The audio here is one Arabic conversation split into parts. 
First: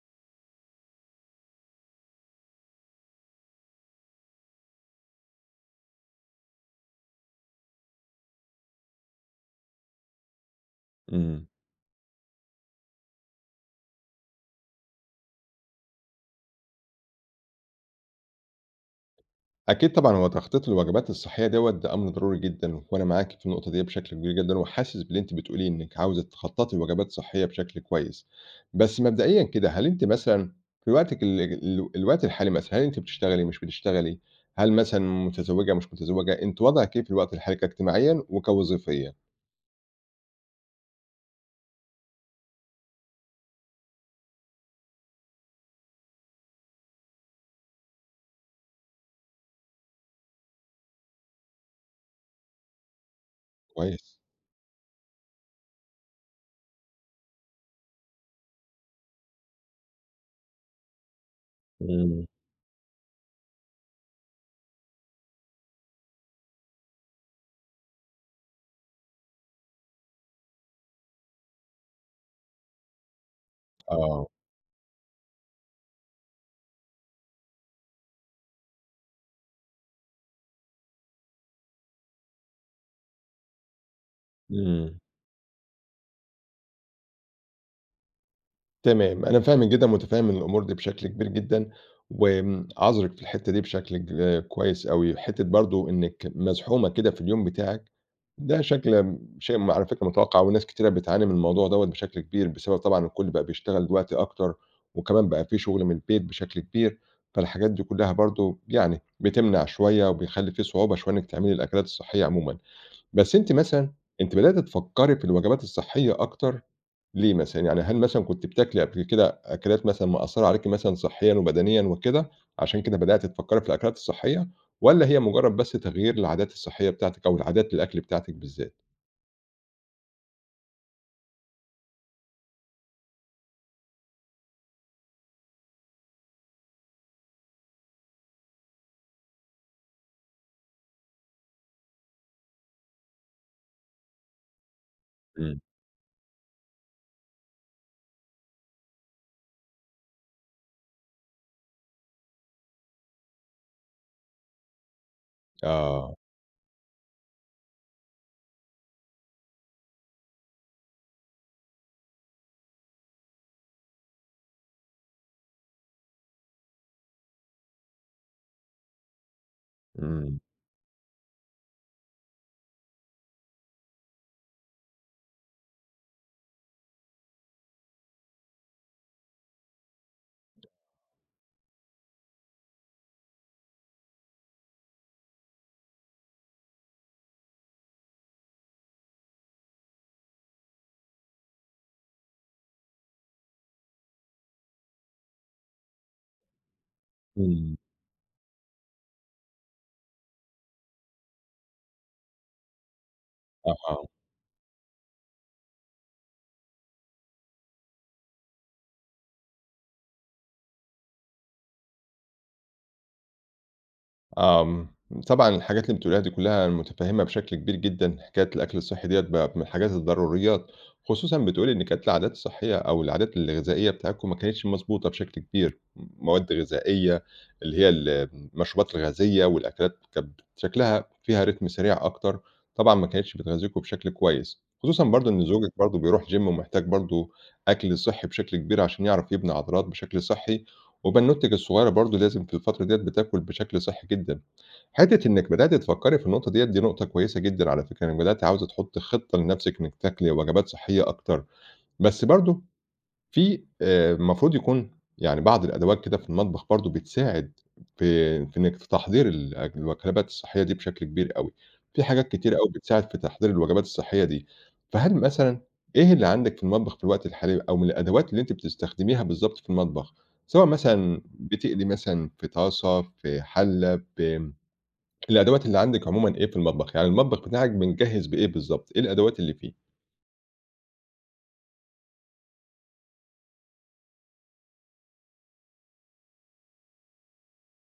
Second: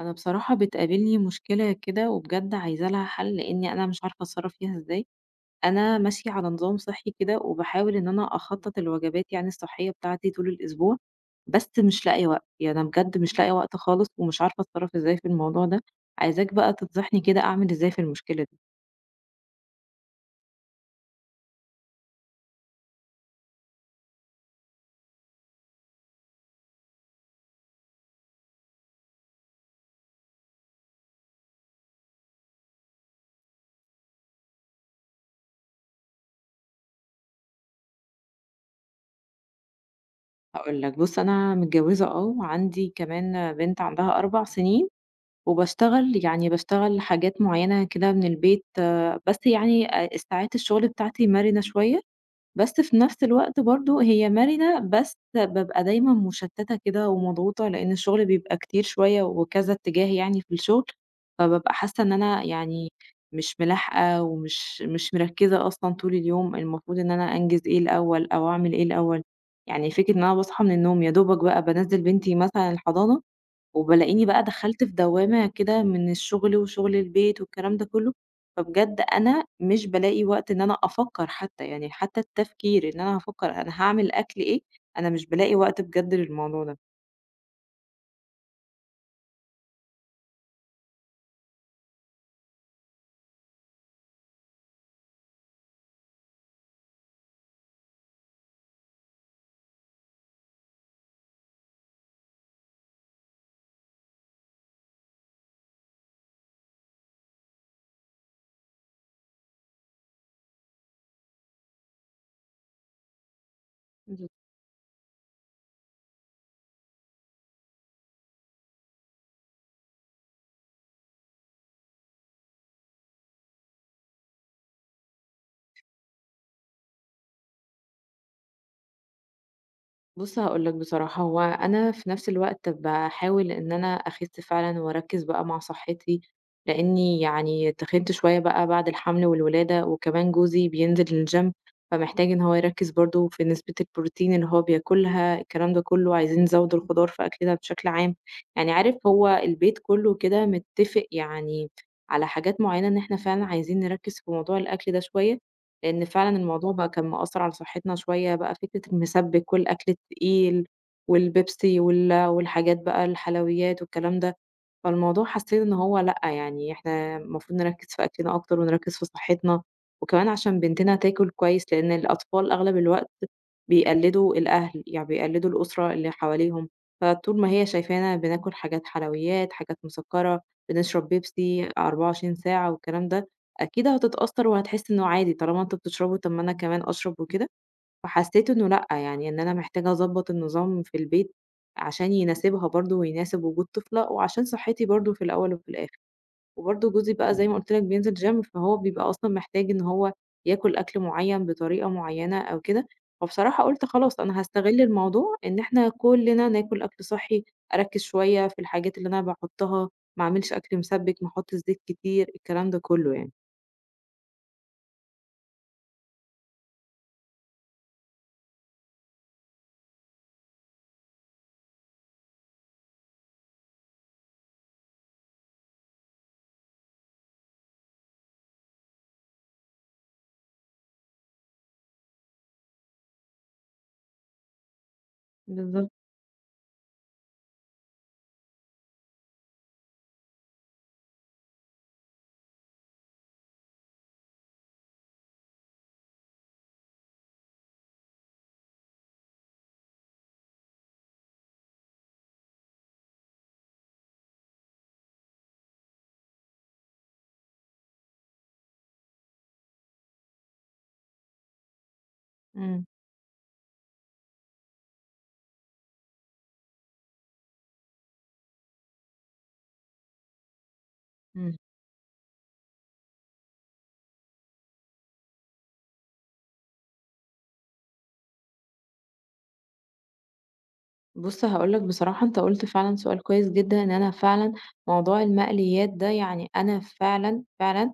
أنا بصراحة بتقابلني مشكلة كده وبجد عايزة لها حَل، لإنّي أنا مش عارفة أتصرَّف فيها إزاي. أنا ماشية على نظام صحّي كده وباحاول إن أنا أخطَّط الوجبات يعني الصحّية بتاعتي طول الأسبوع، إمم. بس مش لاقية وقت، يعني أنا بجد مش لاقية وقت خالص، ومش عارفة أتصرَّف إزاي في الموضوع ده، عايزاك بقى تنصحني كده أعمل إزاي في المشكلة. أكيد طبعًا هو تخطيط الوجبات الصحّية دوّة ده أمر ضروري جدًا وأنا معاكِ في النقطة ديّه بشكل كبير جدًا وحاسس باللي أنتِ بتقوليه إنِّك عاوزة تخطَّطي لوجبات صحّية بشكل كويس. بس مبدئيًا كده، هل أنتِ مثلًا في وقتِك ال ال الوقت الحالي مثلًا، هل أنتِ بتشتغلي، مش بتشتغلي؟ هل مثلًا متزوّجة، مش متزوّجة؟ أنتِ وضعِك إيه في الوقت الحالي كاجتماعيًا وكوظيفيًا؟ هاقول لك، بُصّ أنا متجوّزة آه، وعندي كمان بنت عندها 4 سِنين وباشتغل، يعني باشتغل حاجات معيّنة كده من البيت، بس يعني آآ الساعات الشُغل بتاعتي مَرِنة شوية، بس في نَفْس الوقت برضه كويس. هي مَرِنة، بس بابقى دايمًا مُشتَّتة كده ومضغوطة، لإن الشُغل بيبقى كتير شوية وكذا اتّجاه يعني في الشُغل، فبابقى حاسّة إن إمم. أنا يعني مش ملاحقة ومش مش مركّزة أصلًا طول اليوم المفروض إن أنا أنجِز إيه الأول أو أعمل إيه الأول. يعني فكرة إن أنا باصحى من النوم، يا دوبك بقى بانزِّل بنتي مثلًا الحضان آه. وبالاقيني بقى دخلْت في دوّامة كده من الشُغل وشُغل البيت والكلام ده كُلّه، فبجد أنا مش بالاقي وقت إن أنا أفكَّر حتّى، يعني حتّى التفكير إن أنا أفكَّر أنا هاعمل أكل إيه، إمم. أنا مش بألاقي وقت بجد للموضوع ده. تمام، أنا فاهمِك جدًا ومتفهّم الأمور دي بشكل كبير جدًا، وآمم عاذرِك في الحتّة دي بشكل ك كويس أوي، حتّة برضه إنِّك مزحومة كده في اليوم بتاعِك، ده شكل امم شيء م على فكرة متوقّع، وناس كتيرة بتعاني من الموضوع دوَّة بشكل كبير، بسبب طبعًا إن الكُلّ بقى بيشتغل دلوقتي أكتر، وكمان بقى في شغل من البيت بشكل كبير، فالحاجات دي كُلّها برضه يعني بتمنع شوية، وبيخلّي في صعوبة شوية إنِّك تعملي الأكلات الصحية عمومًا، بس أنتِ مثلًا، اهم. أنتِ بدأتِ تفكّري في الوجبات الصحية أكتر، ليه مثلًا؟ يعني هل مثلًا كنتِ بتاكلي قبل كده أكلات مثلًا مأثّرة عليكِ مثلًا صحّيًا وبدنيًا وكده، علشان كده بدأتِ تفكّري في الأكلات الصحية؟ والَّا هي مجرّد بس تغيير العادات الصحيّة بتاعتِك أو عادات الأكل بتاعتِك بالذات؟ بُصّ، هاقول لك، بصراحة هو أنا في نفس الوقت باحاول إن أنا أخِسّ فعلًا، وأركِّز بقى مع صحّتي، لإنّي يعني تخِنِت شوية بقى بعد الحمل والولادة، وكمان جوزي بينزل الgym فمحتاج إن هو يركِّز برضه في نسبة البروتين اللي هو بياكلها، إمم. الكلام ده كُلّه، عايزين نزوِّد الخضار في أكلنا بشكل عام، يعني عارف، هو البيت كُلّه كده متفق يعني على حاجات معيّنة إن إحنا فعلًا عايزين نركِّز في موضوع الأكل ده شوية، لإن آه. فعلًا الموضوع بقى كان مأثّر على صحتنا شوية، بقى فكرة المسبِّك والأكل التقيل والبيبسي وال والحاجات بقى الحلويات والكلام ده، فالموضوع حاسّين إن هو لأ، يعني إحنا مفروض نركِّز في أكلنا أكتر ونركِّز في صحّتنا، وكمان إمم. علشان بنتنا تاكل كويس، لإن الأطفال أغلب الوقت بيقلِّدوا الأهل، يعني بيقلِّدوا الأسرة اللي حواليهم، فطول ما هي شايفانا بناكل حاجات حلويات، حاجات مسكّرة، بنشرب بيبسي 24 ساعة والكلام ده، أكيد هتتأثّر وهتحس إنه عادي، طالما أنتم بتشربوا طَب ما أنا كمان أشرب وكده فحسّيت إنّه لأ، يعني إن أنا محتاجة أضبّط النظام في البيت، علشان يناسبها برضه ويناسب وجود طفلة، وعشان صحّتي برضه في الأول وفي الآخر، وبرضه جوزي بقى زي ما قُلت إمم. لك بينزل gym فهو بيبقى أصلًا محتاج إن هو ياكل أكل معيّن بطريقة معيّنة، أو كده فبصراحة قُلت آه. خلاص أنا هاستغِلّ الموضوع إن إحنا كُلّنا ناكل أكل صحّي، أركِّز شوية في الحاجات اللي أنا باحطّها، ما أعملش أكل مسبِّك، ما أحطش زيت كتير، الكلام ده كُلّه يعني. آمم، طبعًا الحاجات اللي بتقوليها دي كُلّها أنا متفهّمها بشكل كبير جدًا، حكاية الأكل الصحّي ديَّة بقت من الحاجات الضروريات، خصوصًا بتقولي إن كانت العادات الصحيّة أو العادات الغذائية بتاعتكم ما كانتش مضبوطة بشكل كبير، مواد غذائية اللي هي ال المشروبات الغازية، والأكلات كانت شكلها فيها Rhythm سريع أكتر، طبعًا ما كانتش بتغذّيكم بشكل كويس، خصوصًا برضه إن زوجِك بالضبط. برضه بيروح gym ومحتاج برضه أكل صحّي بشكل كبير، علشان يعرف يبني عضلات بشكل صحّي، وبنّوتتِك الصغيرة برضه لازم في الفترة ديَّة بتاكل بشكل صحّي جدًا، حتّة إنِّك بدأتِ تفكّري في النقطة ديَّة دي نقطة كويسة جدًا على فكرة، إنِّك بدأتِ عاوزة تحطّي خطّة لنفسِك إنِّك تاكلي وجبات صحيّة أكتر، بس برضه في آآ، المفروض يكون يعني بعض الأدوات كده في المطبخ برضه، بتساعد في في إنِّك في تحضير ال الأك الوجبات الصحيّة دي بشكل كبير أوي، في حاجات كتير أوي إمم. بتساعد في تحضير الوجبات الصحيّة دي، فهل مثلًا إيه اللي عندِك في المطبخ في الوقت الحالي، أو من الأدوات اللي أنتِ بتستخدميها بالضبط في المطبخ؟ سواء مثلًا إمم. بتقلي مثلًا في طاسة، في حلَّة، ب الأدوات اللي عندِك عمومًا إيه في المطبخ؟ يعني المطبخ بتاعِك متجهّز بإيه بالضبط؟ إيه الأدوات اللي فيه؟ بُص هأقول لَك بصراحة، أنت قُلت فعلًا سؤال كويس جدًا، إن أنا فعلًا موضوع المقليات ده، يعني أنا فعلًا، فعلًا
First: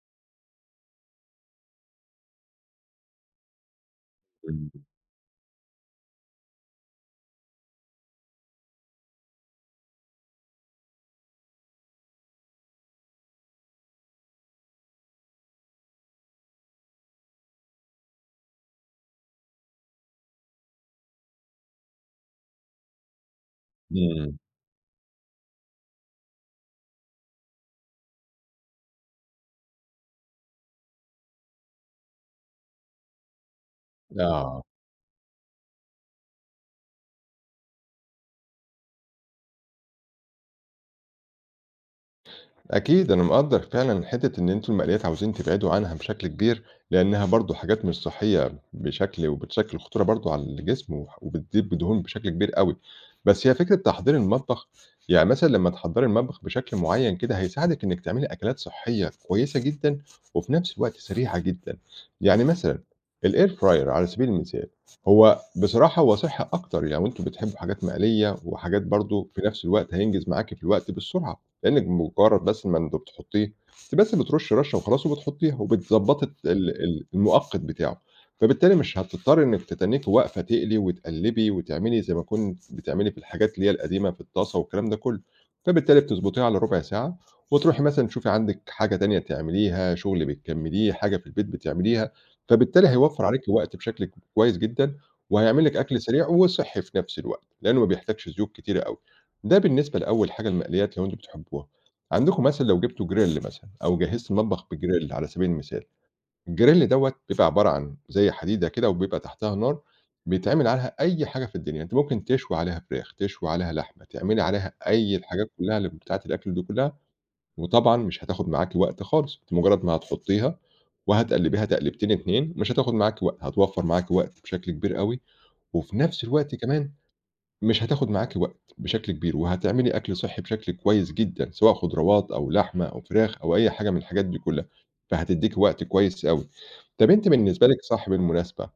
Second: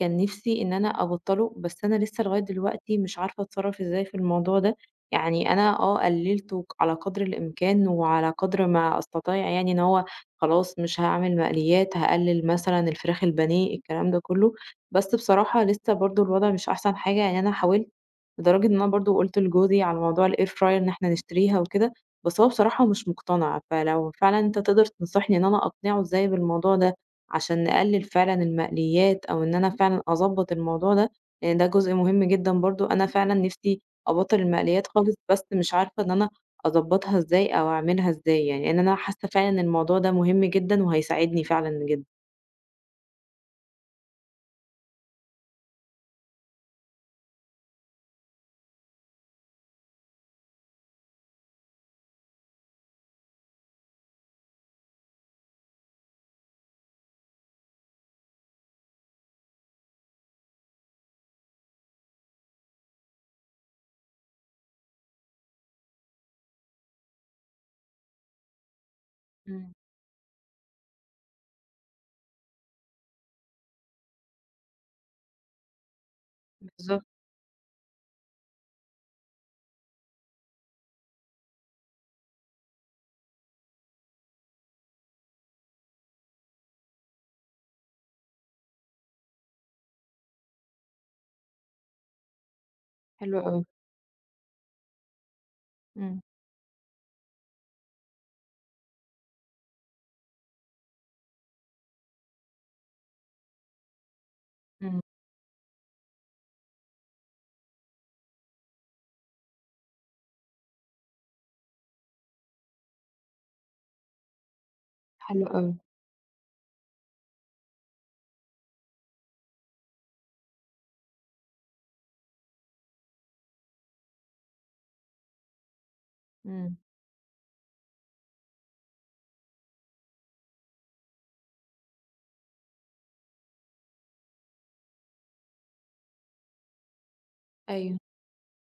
كان نفسي إن أنا أبطله، بس أنا لسّة لغاية دلوقتي مش عارفة أتصرف إزاي في الموضوع ده. [unintelligible] يعني أنا آه، قللته على قدر الإمكان وعلى قدر ما أستطيع، يعني إن هو خلاص مش هاعمل مقليات، هأقلل مثلًا الفراخ البانية، الكلام ده كُلّه. بس بصراحة لسة برضه الوضع مش أحسن حاجة، يعني أنا حاولت، لدرجة إن أنا برضه قُلت لجوزي على موضوع الair fryer إن إحنا نشتريها وكده، بس هو بصراحة مش مقتنع فلو إمم. فعلًا أنت تقدر تنصحني إن أنا أقنعه إزاي بالموضوع ده، علشان نقلل فعلًا المقليات، أو إن أنا فعلًا أضبّط الموضوع ده، لأن ده جزء مهم جدًا برضه، أنا فعلًا نفسي أبطّل آه. المقليات خالص، بس مش عارفة إن أنا أضبطها إزاي أو أعملها إزاي يعني، لأن أنا حاسّة فعلًا إن الموضوع ده مهم جدًا وهيساعدني فعلًا جدًا. أكيد، أنا مقدّر فعلًا حتّة إن أنتم المقليات عاوزين تبعدوا عنها بشكل كبير، لإنها برضه حاجات مش صحيّة بشكل وبتشكِّل خطورة برضه على الجسم، وبتضيف دهون بشكل كبير أوي. بس هي فكرة تحضير المطبخ يعني مثلًا لمّا تحضّري المطبخ بشكل معيّن كده، هيساعدِك إنِّك تعملي أكلات صحيّة كويسة جدًا، وفي نفس الوقت سريعة جدًا. يعني مثلًا الAir fryer على سبيل المثال، هو بصراحة، هو صحّي أكتر. يعني لو أنتم بتحبّوا حاجات مقلية وحاجات برضه في نفس إمم. الوقت هينجز معاكِ في الوقت بالسرعة. لأنِّك بمجرد بس لمّا أنتِ بتحطيه، أنتِ بس بترشّي رشّة وخلاص وبتحطيها، وبتضبّطي ال بالضبط. ال المؤقّت بتاعه فبالتالي مش هتضطرّي إنِّك تتنيكِ واقفة تقلي وتقلبي وتعملي زي ما كنتِ بتعملي في الحاجات اللي هي القديمة في الطاسة والكلام ده كُلّه، فبالتالي بتضبطيه على ربع ساعة، وتروحي مثلًا تشوفي عندِك حاجة تانية تعمليها، شغل بتكمليه، حاجة في البيت بتعمليها فبالتالي هيوفّر حلو عليكِ أوي. وقت بشكل ك كويس جدًا، وهيعمل لِك أكل إمم. سريع وصحي في نفس الوقت، لأنّه ما بيحتاجش زيوت كتيرة أوي. ده بالنسبة لأول حاجة المقليات لو أنتم بتحبوها. عندكم مثلًا لو جبتوا grill مثلًا، أو جهزتِ المطبخ إمم. بgrill على سبيل المثال. الgrill دوّة بيبقى عبارة عن زي حديدة كده وبيبقى تحتيها نار، بيتعمل عليها أي حاجة في الدنيا أنتِ ممكن تشوي عليها فراخ، تشوي عليها لحمة، تعملي عليها أي حلو الحاجات أوي. كُلها اللي بتاعة الأكل دي كُلها وطبعًا مش هتاخد معاكِ وقت خالص، أنتِ بمجرد ما هتحطيها، وهتقلبيها تقليبتين اتنين مش هتاخد معاكِ وقت، هتوفّر معاكِ وقت بشكل كبير أوي وفي نفس الوقت إمم. كمان، مش هتاخد معاكِ وقت بشكل كبير، وهتعملي أكل صحّي بشكل كويس جدًا، سواء خضروات أو لحمة أو فراخ أو أي حاجة من الحاجات دي كلها. فهتديكِ وقت كويس أوي. طَب أنتِ بالنسبة لِك أيوه. صح المناسبة،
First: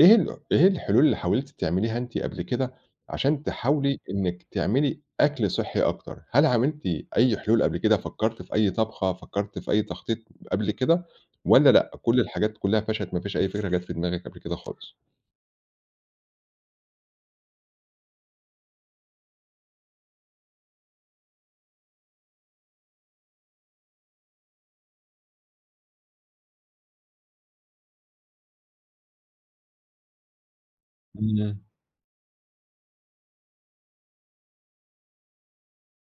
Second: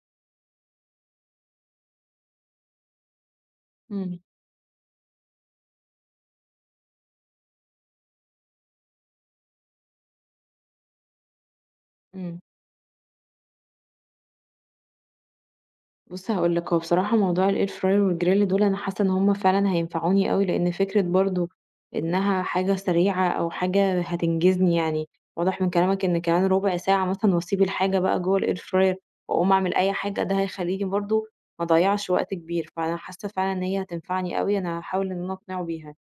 إيه ال إيه الحلول اللي حاولتِ تعمليها أنتِ قبل كده علشان تحاولي إمم. إنِّك تعملي أكل صحّي أكتر؟ هل عملتِ أي حلول قبل كده؟ فكرتِ في أي طبخة؟ فكرتِ في أي تخطيط قبل كده؟ والّا لأ، كل إمم. الحاجات كلها فشلت، ما فيش أي فكرة جات في دماغِك قبل كده خالص؟ بُصّ، هاقول لك هو بصراحة موضوع الair fryer والgrill دول أنا حاسّة إن هُم فعلًا هينفعوني أوي، لأن فكرة برضه إنها حاجة سريعة، أو حاجة هتنجزني يعني، واضح من كلامك إن كمان رُبع ساعة مثلًا وأسيب الحاجة بقى جوّه الair fryer وأقوم أعمل أي حاجة، ده هيخليني برضه إمم. ما أضيّعش وقت كبير فأنا حاسّة فعلًا إن هي هتنفعني أوي، أنا هاحاول إن أنا أقنعه بيها،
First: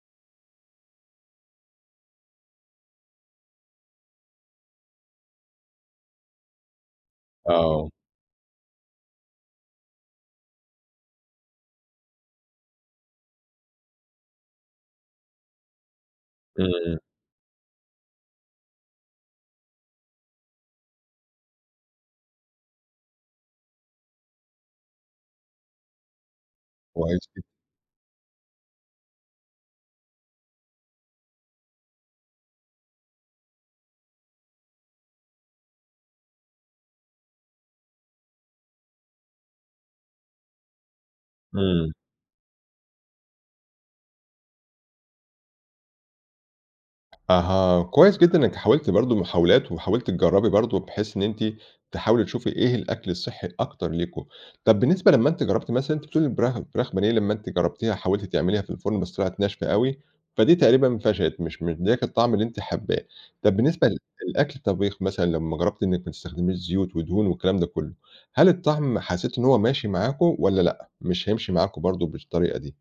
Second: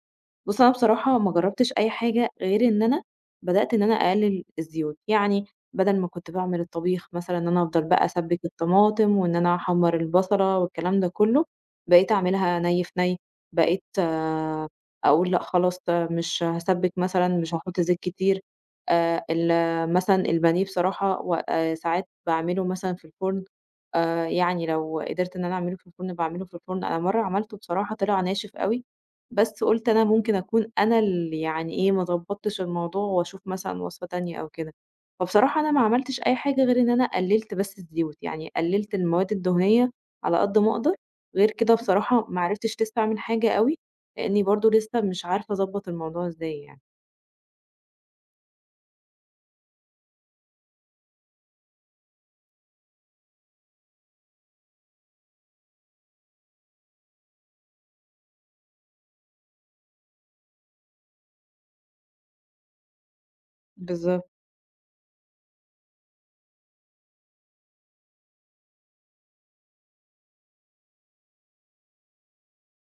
بُصّ، أنا بصراحة ما جرّبتش أي حاجة غير إن أنا بدأت إن أنا أقلِّل الزيوت، يعني بَدَل ما كنت باعمل الطبيخ مثلًا إن أنا أفضل آه. بقى أسبِّك الطماطم، وإن أنا أحمّر البَصَلة، والكلام ده كُلّه، بقيت أعملها نَيّ في نَيّ بقيت أقول لأ خلاص، آآ، مش هاسبِّك إمم. مثلًا، مش هاحط زيت كتير آآ، ال مثلًا البانيه بصراحة، و آآ، ساعات باعمله مثلًا في الفرن آآ، يعني لو قدِرت إن أنا أعمله في الفرن باعمله في الفرن، أنا كويس مرّة جدًا. عملته بصراحة طلع ناشف أوي، بس قُلت أنا ممكن أكون أنا الـ– يعني إيه ما ضبّطتش الموضوع وأشوف مثلًا وصفة تانية أو كده، فبصراحة أنا ما عملتش أي حاجة غير إن أنا قلِّلت بس الزيوت، يعني قلِّلت المواد الدهنية على قد ما أقدر، غير كده إمم. بصراحة ما عرفتِش لسه أعمل حاجة أوي، لأنّي برضه لسّه مش عارفة أضبَّط الموضوع إزاي يعني. أها، كويس جدًا إن أنتِ حاولتِ برضه محاولات، وحاولتِ تجربي برضه بحيث إن أنتِ تحاولي تشوفي إيه الأكل الصحي الأكتر ليكم، طَب بالنسبة لمّا أنتِ جربتِ مثلًا، أنتِ بتقولي الفراخ فراخ بانيه، لمّا أنتِ جرّبتيها وحاولتِ تعمليها في الفرن بس طلعت ناشفة أوي، فدي تقريبًا فشلِت، مش مدياكِ الطعم اللي أنتِ حابّاه، طَب بالنسبة ل بالضبط. الأكل الطّبيخ مثلًا، لمّا جرّبتِ إنِك ما تستخدميش زيوت ودهون والكلام ده كُلّه، هل الطعم حسّيتِ إن هو ماشي معاكم والّا لأ، مش هيمشي معاكم برضو بالطريقة دي؟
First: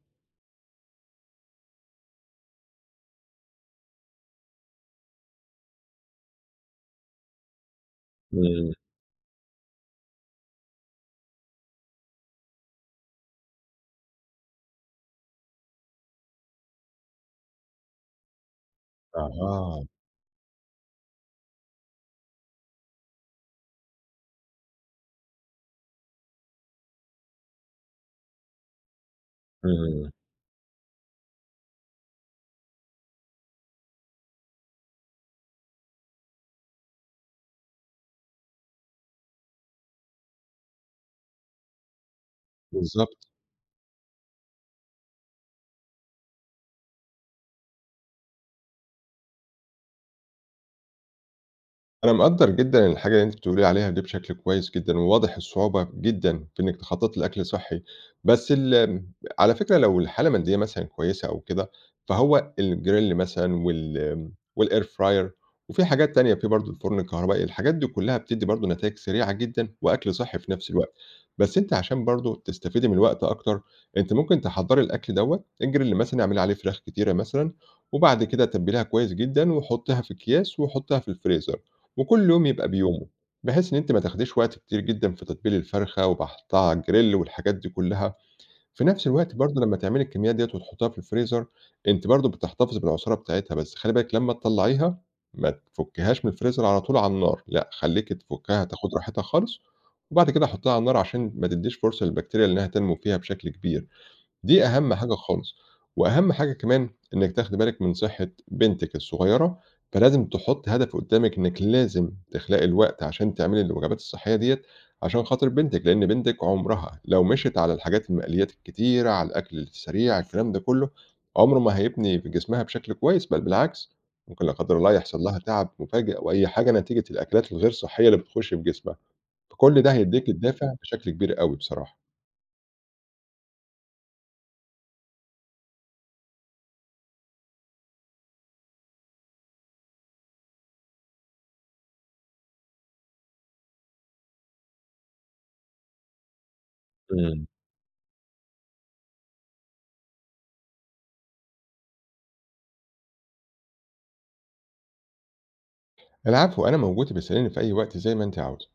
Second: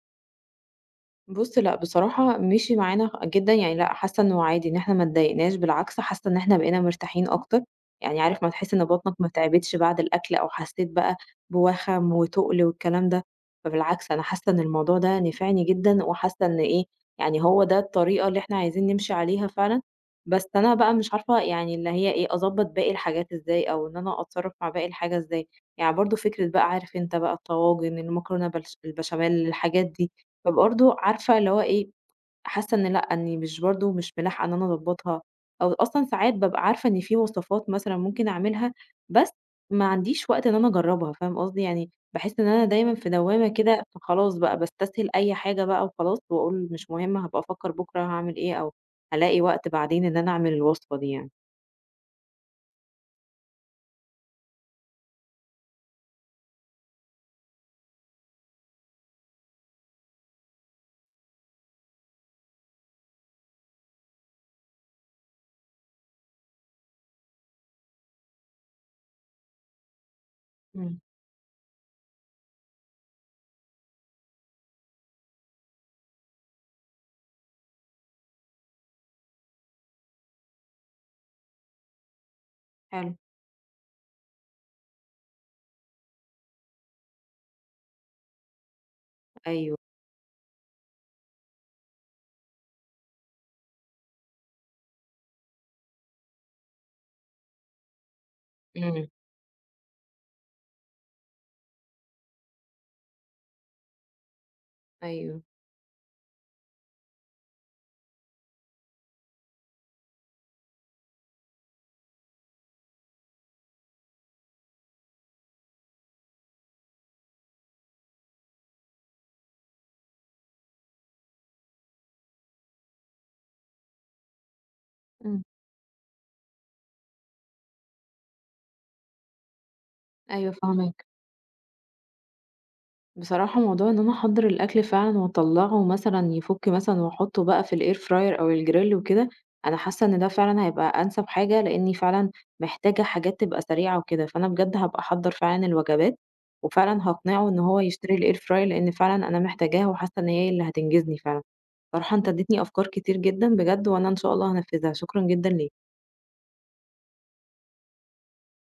بُص لأ، بصراحة مشي معانا جدًا، يعني لأ، حاسّة إنّه عادي إن إحنا ما اتضايقناش، بالعكس حاسّة إن إحنا بقينا مرتاحين أكتر، يعني عارف ما إمم. تحِس إن بطنك ما تعبتش بعد الأكل أو حسّيت بقى بوَخَم وتُقل والكلام ده، فبالعكس أنا حَاسّة إن الموضوع ده نفعني جدًا وحاسّة إن إيه، يعني هو ده الطريقة اللي إحنا عايزين نمشي عليها فعلًا، أها. بس أنا بقى مش عارفة يعني اللي هي إيه أضبط باقي الحاجات إزاي أو إن أنا أتصرّف مع باقي الحاجة إزاي، يعني برضه فكرة بقى عارف أنت بقى الطواجن، المكرونة بالـ– بالبشاميل، الحاجات إمم. دي، فبرضه عارفة اللي هو إيه، حاسّة إن لأ، إنّي مش برضه مش ملاحقة إن أنا أضبطها، أو أصلًا ساعات بابقى عارفة إن في وصفات مثلًا ممكن أعملها، بس ما عنديش وقت إن أنا أجربها، فاهم قصدي، يعني باحِسّ إن أنا دايمًا في بالضبط. دوامة كده، فخلاص بقى باستسهِل أي حاجة بقى وخلاص، وأقول مش مُهم هابقى أفكّر بُكرة هاعمل إيه، أو هالاقي وقت بعدين إن أنا أعمل الوصفة دي يعني. أنا مقدّر جدًا الحاجة اللي أنتِ بتقولي لي عليها دي بشكل كويس جدًا، وواضح الصعوبة جدًا في إنِّك تخططي لأكْل صحّي بس ال على فكرة لو الحالة المادية مثلًا كويسة أو كده، فهو الgrill مثلًا وال والair fryer وفي حاجات تانية، في برضو الفرن الكهربائي، الحاجات دي كلّها بتدّي برضو نتايج سريعة جدًا، وأكْل صحّي في نَفس الوقت، إمم. بس أنتِ علشان برضو تستفيدي من الوقت أكتر، أنتِ ممكن تحضّري الأكْل دوّة، الgrill مثلًا اعملي عليه فراخ كتيرة مثلًا، وبعد كده تبّليها كويس جدًا وحطّيها في اكِياس وحطيها في الفريزر. وكُلّ يوم يبقى بيومه، حلو. بحيث إن أنتِ ما تاخديش وقت كتير جدًا في تتبيل الفرخة وباحطها على الgrill والحاجات دي كلّها، في نَفس الوقت برضو لمّا أيوه. تعملي الكميات ديّة وتحطيها في الفريزر، أنتِ برضو بتحتفظي بالعصارة بتاعتها، بس خلّي بالِك لما تطلّعيها، ما تفكّيهاش من الفريزر على طول على النار، لأ، خلّيكي تفكّها تاخد إمم. راحتها خالص، وبعد كده حطّيها على النار علشان ما تديش فرصة للبكتيريا إنها تنمو فيها بشكل كبير، دي أهم حاجة أيوه. خالص. وأهم حاجة كمان إنِّك تاخدي بالِك من صحة بنتِك الصغيّرة، فلازم تحطّي هدف قدامِك إنِّك لازم تخلقي الوقت علشان تعملي الوجبات الصحّية ديّة عشان خاطر بنتِك، لإن بنتِك عمرها لو مشيت على الحاجات المقليات الكتيرة، على الأكْل السريع، الكلام ده كلّه، عمره ما هيبني في جسمها بشكل كويس، بل بالعكس، ممكن لا قدر الله يحصل لها إمم. تعب مفاجئ أو أي حاجة نتيجة الأكلات الغير صحّية اللي بتخش في جسمها، فكُلّ ده هيديكِ أيوه الدافع فاهماك. بشكل كبير أوي بصراحة. بصراحة موضوع إن أنا أحضّر الأكْل فعلًا وأطلّعه مثلًا يفُك مثلًا وأحطّه بقى في الair fryer أو الgrill وكده، أنا حاسّة إن ده فعلًا هيبقى أنسب حاجة لأنيّ فعلًا محتاجة حاجات تبقى سريعة وكده، فأنا بجد هابقى أحضّر فعلًا الوجبات، وفعلًا إمم. هاقنعه إن هو يشتري الair fryer لإن فعلًا أنا محتاجاها وحاسّة إن هي اللي هتنجزني فعلًا، بصراحة أنت أديتني أفكار كتير جدًا بجد، وأنا إن شاء الله هانفذها، شكرًا جدًا ليك. العفو، أنا موجود، ابقي اسأليني في أي وقت زي ما أنتِ عاوزة.